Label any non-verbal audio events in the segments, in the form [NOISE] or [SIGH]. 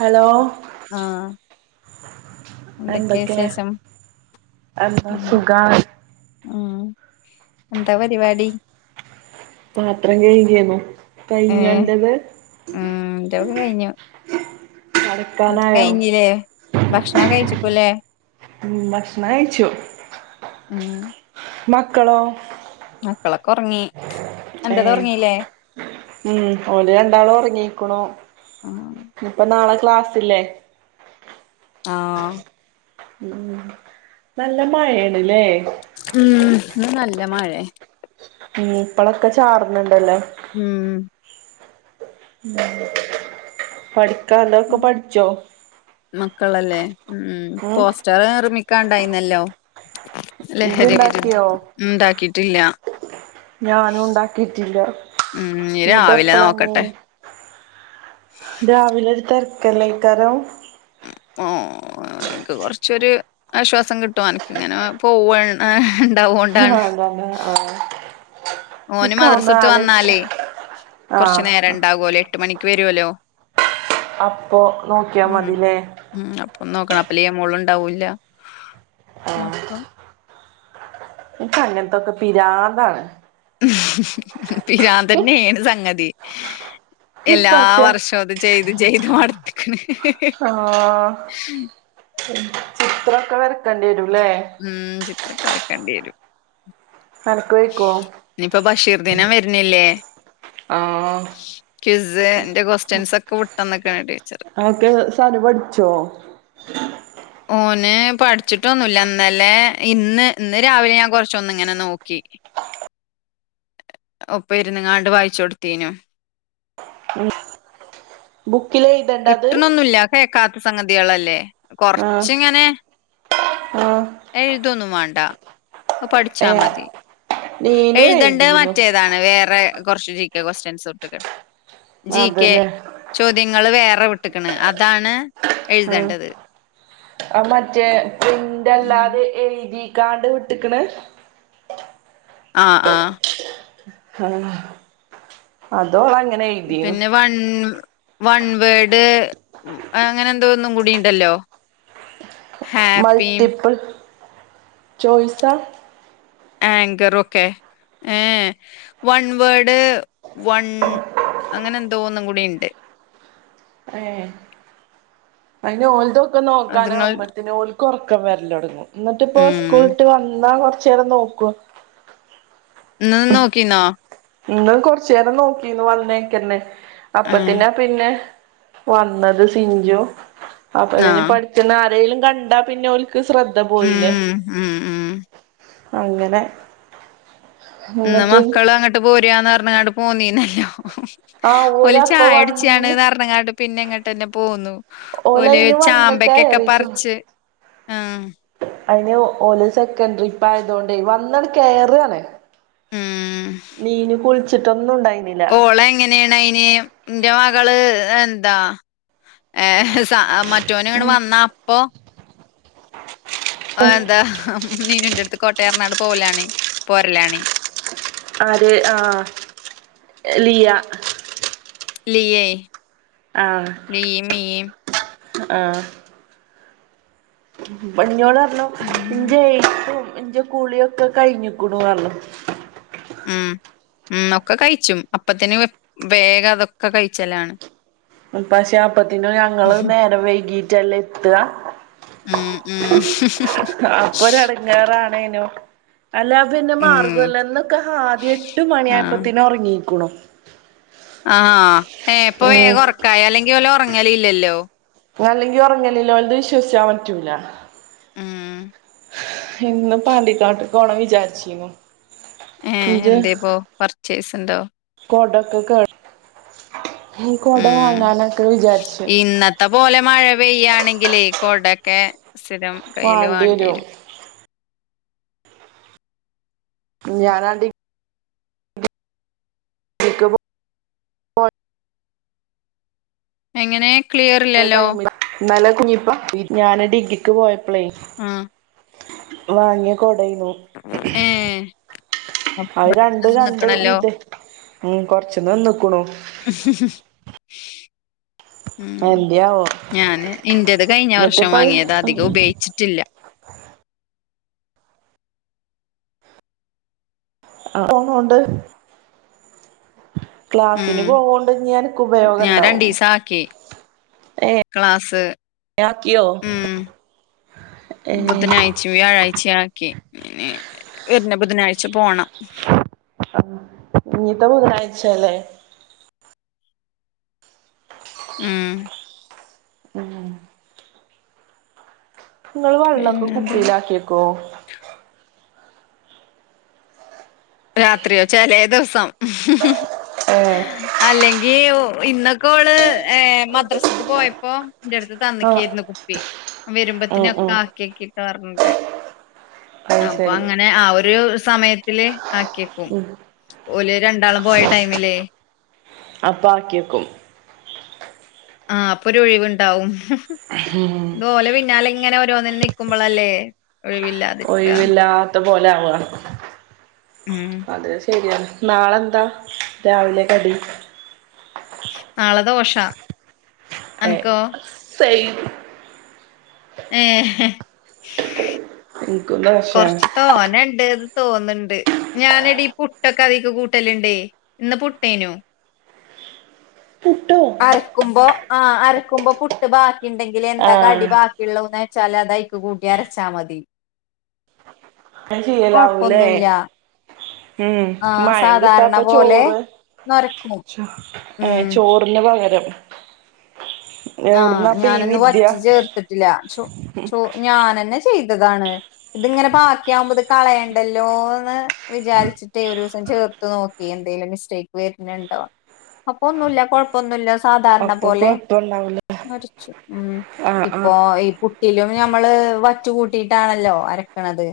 Hello ആഹ് എന്തൊക്കെയാ എന്തൊക്കെ വിശേഷം എന്താ ഉം സുഖാ ഉം എന്താ പരിപാടി പാത്രം കഴുകെന്നും കഴിഞ്ഞോ ഏഹ് അന്റേത് മറ്റ കഴിഞ്ഞില്ലേ ഭക്ഷണം കഴിച്ചികുലേ ഉം ഭക്ഷണം കഴിച്ചു ഉം മക്കളോ മക്കളൊക്കെ ഒറങ്ങി അന്റത് ഏയ് ഉറങ്ങീല്ലേ ഉം ഓല് രണ്ടാളും ഉറങ്ങിക്കുണു ഉം ഇപ്പ നാളെ ക്ലാസ്സില്ലെ ആ ഉം നല്ല മഴയാണില്ലേ ഉം ന്ന് നല്ല മഴെ ഉം ഇപ്പളൊക്കെ ചാർന്ന്ണ്ടല്ലേ ഉം ഉം പഠിക്കാളാക്കെ പഠിച്ചോ മക്കളല്ലേ ഉം പോസ്റ്റർ നിർമിക്കാണ്ടായിന്നല്ലോ ഇജ്ജ് ലഹരി വിരുദ്ധം ഇണ്ടാക്കിയോ ഇണ്ടാക്കിട്ടില്ല ഞാനും ഉണ്ടാക്കിട്ടില്ല ഉം ഇനി എന്നിട്ട് രാവിലെ എപ്പളാങ്ങീ നോക്കട്ടെ രാവിലെ ഒരു തിരക്കല്ലേക്കാനും ആ എനിക്ക് കൊറച്ചൊരു ആശ്വാസം കിട്ടും അനക്ക് ഇങ്ങനെ പോവണ ആ അതന്നെ ആ ഓന് നിക്ക മദ്രസ ഒന്ന് വിട്ട് ആലോചിച്ച വന്നാലേ കൊറച്ച് ആഹ് നേരം ഉണ്ടാവുല്ലോ എട്ട് മണി ക്ക് വരുവല്ലോ അപ്പൊ നോക്കിയാ ഉം മതീല്ലേ ഉം നോക്കണം അപ്പോ വലിയ മോളുണ്ടാവൂല്ല അപ്പൊ ഇക്ക് അങ്ങനത്തൊക്കെ പിരാന്താണ്. പിരാന്ത് തന്നെയാണ് സംഗതി. എല്ലാ പക്ഷെ വർഷവും അത് ചെയ്ത് ചെയ്ത് മാടുത്തിക്കണ് ഉം ചിത്രവൊക്കെ വരക്കേണ്ടി വരും. ഉം ചിത്രവൊക്കെ വരക്കേണ്ടി വരും. കലക്കി ഒഴിക്കുവോ ഇതിന് വരണില്ലേ ആഹ് ക്വിസിന്റെ കൊസ്റ്റ്യൻസൊക്കെ വി ട്ടന്നൊക്കെ വേണ്ടി അതൊക്കെ സാലു പഠിച്ചോ ഓന് പഠിച്ചിട്ടൊന്നും ഇല്ല ഇന്നലെ ഇന്ന് ഇന്ന് രാവിലെ ഞാൻ കൊറച്ചൊന്ന് ഇങ്ങനെ നോക്കി. ഒപ്പം ഇരുന്നങ്ങാണ്ട് വായിച്ച് കൊടുത്തീനു ബുക്കില് എഴുതണ്ടത് കിട്ടണോന്നൂല്ല കേക്കാ. സംഗതികളല്ലേ ആഹ് കൊറച്ചിങ്ങനെ ആഹ് എഴുതൊന്നും വേണ്ട പഠിച്ചാ ഏഹ് മതി നീനു എഴുതേണ്ട എഴുതീനു മറ്റേതാണ് വേറെ കോർച് ജികെ കൊസ്ട്യൻസ് കൊടുത്തിക്കണ് ജികെ അതല്ലേ ചോദ്യ വേറെ വിട്ട്ക്കണ് അതാണ് ആ എഴുതേണ്ടത്. ആ മറ്റെ ഉം പ്രിന്റല്ലാതെ എഴുതി കാണ്ട് വിട്ടിക്കണ്. ആഹ് ആഹ് ഉം അതോള പിന്നെ വൺ വൺവേഡ് അങ്ങനെ എന്തോ ഒന്നും കൂടിണ്ടല്ലോ. ഹാപ്പിയും മൾട്ടിപ്പൽ ചോയിസാ ആങ്കറൊക്കെ വൺ വേഡ് വൺ അങ്ങനെന്തോ ഒന്നും കൂടിണ്ട് അതിന് ഓലതൊക്കെ അത് നിങ്ങൾ നോക്കാനാവുമ്പത്തന് ഓൽക്ക് ഒറക്കം വരല് തുടങ്ങും. എന്നിട്ട് പ്പ ഉം സ്കൂളിട്ട് വന്നാ കൊറച്ചേരം നോക്കും. ന്ന് നോക്കീന്നോ ഇന്ന് കൊറച്ചേരം നോക്കിന്ന് വന്നേക്കന്നെ ഏഹ്. അപ്പത്തിനാ പിന്നെ വന്നത് സിഞ്ചു അപ്പൊ അതിന് ആഹ്. പഠിച്ചുന്ന ആരെലും കണ്ടാ പിന്നെ ഓൽ ക്ക് ശ്രദ്ധ ഉം. പോയില്ലേ ഉം. ഉം. അങ്ങനെ ഇന്ന് എന്നിട്ട് മക്കള് അങ്ങോട്ട് പോര് ആന്ന് പറഞ്ഞങ്ങാട്ട് പോന്നീനല്ലോ. ആ ഓല് ഓരപ്പ ചായടിച്ചാണ് വന്ന് പർണങ്ങാണ്ട് പിന്നെ എങ്ങോട്ട് തന്നെ പോന്നു. ഓല് ഓലയിന് വന്ന് ചാമ്പക്കൊക്കെ കയറിട്ടൊള്ളു പറിച്ച് ആഹ് അയിന് ഓല് സെക്കൻഡറി ഇപ്പായതൊണ്ടേ വന്നങ്ങട് കേറ്കാണ്. നീന് കുളിച്ചിട്ടൊന്നുംണ്ടായി ഓള് എങ്ങനേണ്. മെ ഇന്റെ മകള് എന്താ ഏഹ് സ മ മറ്റോന്ട് വന്ന അപ്പൊ ആഹ് എന്താ നീനുന്റെ അടുത്ത് കോട്ടെ പറഞ്ഞി പോവലാണ് പോരലാണ്. ആര് ആഹ് ലിയ. ലിയേ ആഹ് ലിയേം മിയേം ആഹ് ഞ്ഞോൾ പറഞ്ഞു ഇഞ്ചേ ക്കും ഇന്റെ കുളിയൊക്കെ കഴിഞ്ഞിക്ക്ണു പർഞ്ഞു. ഉമ് ഉമ് ഒക്കെ കഴിച്ചും അപ്പത്തിന് വേഗം അതൊക്കെ കഴിച്ചലാണ്. ഉമ് പക്ഷെ അപ്പത്തിനു ഞങ്ങള് നേരെ വൈകീട്ടല്ലേ എത്ത ഉം. ഉം. അപ്പൊരു എടങ്ങാറാണേനോ. അല്ല പിന്നെ മാർഗം ഉം. ല്ല ഇന്നൊക്കെ ആതി എട്ട് മണി ആ. ആയപ്പത്തിനെ ഉറങ്ങീക്ക്ണു. ആഹ് ഏഹ് ഇപ്പൊ വേഗം ഉറക്കായി അല്ലെങ്കി ഓല് ഉറങ്ങല് ഇല്ലല്ലോ അല്ലെങ്കി ഉറങ്ങല്ലില്ല ഓൽതെ വിശ്വസിക്കാൻ പറ്റൂല ഉമ് ഇന്ന് പാണ്ടിക്കാട്ട് പോണം വിചാരിച്ചിനൂ ഏഹ് എന്തേയിപ്പോ പർച്ചേസ് ഉണ്ടോ [UNINTELLIGIBLE] ഈ കൊട ഉം. വാങ്ങാനൊക്കെ വിചാരിച്ചു വെയ്യാണെങ്കിലേ കൊടൊക്കെ സ്ഥിരം കയ്യിൽ വാണ്ടി വരും ഞാനാണ്ടി [UNINTELLIGIBLE] എങ്ങനെ ക്ലിയർ പോയ ഇല്ലല്ലോ ടൈമില് ഇന്നലെ കുഞ്ഞിപ്പ ഞാന് ഡിഗ്രിക്ക് പോയപ്പളെ ആ. വാങ്ങിയ കൊ തയ്നു ഏഹ്. അത് രണ്ട് രണ്ട് നിക്കണല്ലോ? ഇത് ഉമ് കൊറച്ച് നിന്ന്ക്ക്ണു ഉം. എന്ത്യാ ഞാന് ഇന്റത് കഴിഞ്ഞ വർഷം അത് വാങ്ങിയത അധികം ഉപയെച്ചിറ്റില്ല ആഹ് പോണോണ്ട് ക്ലാസിന് ഉം പോകോണ്ട് ഇഞ്ഞി അനക്ക് ഉപയോഗം ഞാൻ ഇണ്ടാവും രണ്ടീസം ആക്കി ക്ലാസ് ഏഹ് ആക്കിയോ ഏ ബുധനായ്ച്ചും വ്യാഴായ്ച്ചെ ആ ക്കി ന്നി വര്ന ബുധനായ്ച പോണം ആഹ് ഇനിത്തെ ബുധനായ് ച അല്ലെ മം ഉം നിങ്ങള് വള്ളൊക്കെ പിന്നെന്താ കുപ്പിലാക്കിക്വോ രാത്രിയോ ചെലേദോസം ഏഹ് അല്ലെങ്കി ഇന്നൊക്കെ ഓള് ഏഹ് മദ്രാസക്ക് പോയപ്പോ എന്റെടുത്ത് ആഹ് തന്നെക്യാര്ന്ന് കുപ്പി ഉം വരുമ്പത്തിന്ക്കെ ഉം ആക്യെക്ക്ട്ടോറഞ്ഞിട്ട് അത് അപ്പൊ ശരി അങ്ങനെ ആ ഒരു സമയത്തില് ആക്യെക്കും ഉം ഓല് രണ്ടാളും പോയ ടൈമില്ലേ അപ്പൊ ആക്കിയെക്കും ആഹ് അപ്പൊരു ഒഴിവുണ്ടാവും ഇത് ഓലെ പിന്നാലേ ഇങ്ങനെ ഒ [UNINTELLIGIBLE] നിക്കുമ്പളല്ലേ ഒഴിവില്ലാതിരിക്ക ഒയ് വില്ലാത്ത പോലെ ആവ ഉം അത് ശരിയ നാളെന്താ രാവിലെ കടി നാളെ ദോശാ ഏഹ് അനക്കോ സെയിം ഏഹ് ഇൻക്കും ദോശേണ് കൊറച്ച് തോന ഇണ്ട് തോന്ന്ണ്ട് ഞാനേടി ഈ പുട്ടൊക്കെ അതിക്ക് കൂട്ടലുണ്ടേ ഇന്ന് പുട്ടേയിനു പുട്ടോ അരക്കുമ്പോ ആഹ് അരക്കുമ്പോ പുട്ട് ബാക്കി ഇണ്ടെങ്കില് എന്താ ആഹ് കടി ബാക്കിയുള്ളെന്ന് ച്ചാല് അത് അയിക്ക് കൂട്ടി അരച്ചാ മതി അത് ചെയ്യലാവൂലേ? കൊഴപ്പൊന്നുല്ല ഉം ആ മയം സാധാരണ കിട്ടാപ്പം പോലെ ചോറ് നൊരക്കും ചോ ഉം ഏഹ് ചോറിന് പകരം ആഹ് എവിടുന്നാപ്പ ഈ ഞാനിന്ന് വിദ്യ വറ്റ് ചേർത്തിട്ടില്ല ചോ ചോ ഞാനെന്നെ ചെയ്തതാണ് ഇതിങ്ങനെ ബാക്കിയാകുമ്പോ ഇത് കളയണ്ടല്ലോന്ന് വിചാരിച്ചിട്ടേ ഒരു ദിവസം ചേർത്ത് നോക്കി എന്തേലും മിസ്റ്റേക്ക് വെരുണുണ്ടോ അപ്പൊ ഒന്നുല്ല കൊഴപ്പൊന്നുല്ല സ് സാധാരണ അപ്പൊ പോലെ കൊഴപ്പണ്ടാവൂല അരച്ചു ഉം ആഹ് ആഹ് ഇപ്പോ ഈ പുട്ട് ട്ടിലും ഞമ്മള് വറ്റ് കൂട്ടിട്ടാണല്ലോ അരക്കണത്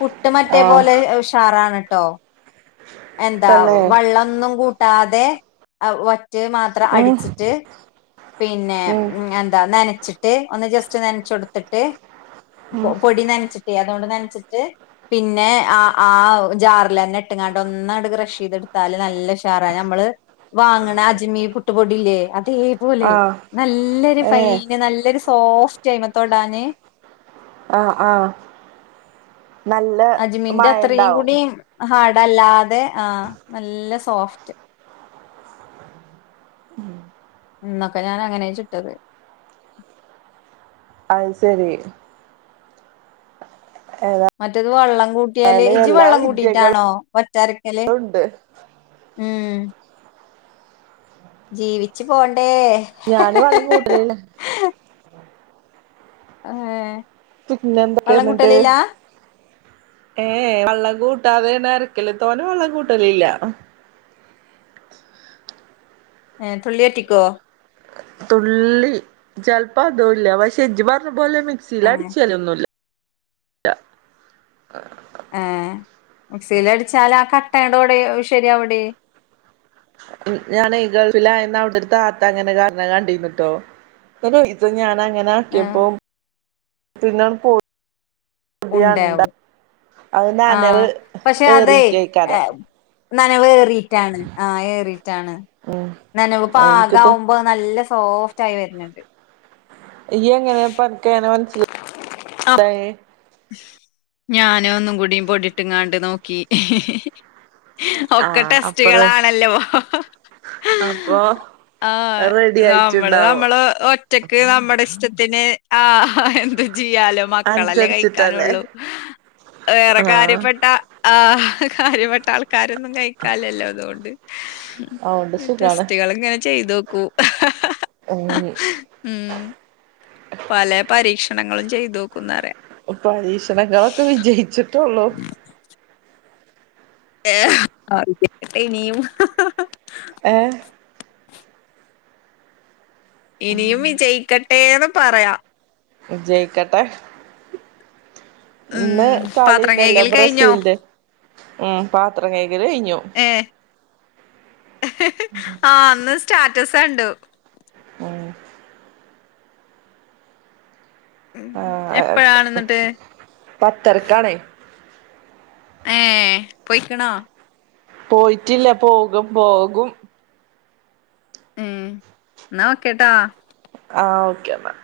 പുട്ട് പുട്ട് മറ്റേ ആഹ് പോലെ ഉഷാറാണ് ട്ടോ എന്താ തന്നെ വെള്ളാന്നും കൂട്ട് ട്ടാതെ വറ്റ് മാത്രം ഉം അടിച്ചിട്ട് പിന്നെ ഉം എന്താ നനച്ചിട്ട് ഒന്ന് ജസ്റ്റ് നനച്ചൊടുത്തിട്ട് പൊ ഉം പൊടി നനച്ചിട്ടേ അതോണ്ട് നനച്ചിട്ട് പിന്നെ ആഹ് ആഹ് ജാറിലന്നെ ഇട്ട്ങ്ങാണ്ട് ഒന്നങ്ങട് ക്രഷ് ചെയ്തെടുത്താല് നല്ല ഉഷാറാ ഞമ്മ മുള് വാങ്ങണ അജ്മി പുട്ടുപൊടില്ലേ അതേ പോലെ ആഹ് നല്ലൊരു ഏഹ് ഫൈന് നല്ലൊരു സോഫ്റ്റ് അയിനെ തൊടാന് ആഹ് ആഹ് നല്ല അജ്മിന്റെ അത്രയും മഴണ്ടാവും കൂടി ഹാഡ് അല്ലാതെ ആഹ് നല്ല സോഫ്റ്റ് ഇന്നൊക്കെ ഞാൻ അങ്ങനെ ചുട്ടത് അത് ശരി ഏതാ ഇത് വെള്ളം കൂട്ടിയാല് ഇജ് വെള്ളം കൂട്ടിയിറ്റാണോ വറ്റ് അര [UNINTELLIGIBLE] ഉണ്ട്. ഏഹ് ജീവിച്ച് പോണ്ടേ. ഞാന് വള്ളം കൂട്ടലില്ല. അങ്ങേ പിന്നെ എന്തൊക്കെ ഇന്നട്ട് ഏഹ് ഏഹ് വള്ളം കൂട്ടാതേണ് അരക്കല്. തോന വള്ളം കൂട്ടലില്ല. ഏഹ് തുള്ളിയറ്റിക്കോ തുള്ളി ചെൽപ്പൊ അതുംല്ല. പശേ ഇജ്ജ് പർഞ്ഞ പോലെ മിക്സിയില ഏഹ് ട്ച്ചൊലൊന്നുല്ല. ഏഹ് മിക്സീൽ അടിച്ചാല് ആ കട്ടയൊണ്ട്വിടെ ശരിയാവൊടി. ഞാനേ ഗൾഫിലായന്ന് അവ്ടൊരു താത്ത അങ്ങനെ കാര്ണ കണ്ടിന്നുട്ടോ. ഇതു ഞാന ങ്ങനെ ആഹ് ആക്കിയപ്പം പിന്നെ പൊടി ഉണ്ടാവും [UNINTELLIGIBLE] അവ് നനവ് ആഹ് പക്ഷെ അതെ ഏറിയിട്ടേക്കാരം. നനവ് ഏറിയിട്ടാണ് ആഹ് ഏറിട്ടാണ്. ഉം നനവ് എനിക്ക് തോ പാകാവുമ്പോ നല്ല സ് സോഫ്റ്റ് ആയി വര്ന്ന്ണ്ട്. ഇയ്യെങ്ങനെ പ്പൻക്കങ്ങനെ മൻസ്സിലായെ? ഞാനൊന്നും കൂടി പൊടിട്ട്ങ്ങാണ്ട് നോക്കി. ഒക്കെ ആഹ് അപ്പറേ ടെസ്റ്റ്കളാണല്ലോ. അപ്പൊ ആഹ് റെഡി നമ്മള് ആയിട്ടുണ്ടാവും നമ്മള് ഒറ്റക്ക് നമ്മുടെ ഇഷ്ട ത്തിന് ആഹ് ആഹ് എന്തും ചെയ്യാലോ മക്കളല്ലേ കയി അനുസരിച്ചിട്ടല്ലേ ക്കാനുള്ളൂ. വേറെ ആഹ് കാര്യപ്പെട്ട ആഹ് കാര്യപ്പെട്ട ആൾക്കാരൊന്നും കഴിക്കാലല്ലോ അതുകൊണ്ട് അതൊണ്ട് ഈ സുഖാണ് ടെസ്റ്റുകൾ ഇങ്ങനെ ചെയ്തോക്കും [UNINTELLIGIBLE] പല പരീക്ഷണങ്ങളും ചെയ്തു നോക്കുന്നറയാം പരീക്ഷണങ്ങളൊക്കെ വിജയിച്ചിട്ടൊള്ളൂ ഏഹ് കേട്ടെ ഇനിയും ഏഹ് ഇനിയും വിജയിക്കട്ടേന്ന് പറയാം വിജയിക്കട്ടെ ഇന്ന് ഉം പാത്രം കളിണ്ടല്ലോ കൈകൽ കഴിഞ്ഞോ? ബ്രസീൽന്റെ ഉം പാത്രം കഴുകല് കഴിഞ്ഞു ഏഹ്. ആഹ് അന്ന് സ്റ്റാറ്റസ് കണ്ടു ഉം ഉ എപ്പഴാണ ന്നിട്ട് പത്തരക്കണേ ഏ പോയിക്കണോ പോയിട്ടില്ല പോകും പോകും ഉം എന്ന ഓകേ ട്ടാ ആ ഓക്കെ എന്നാൽ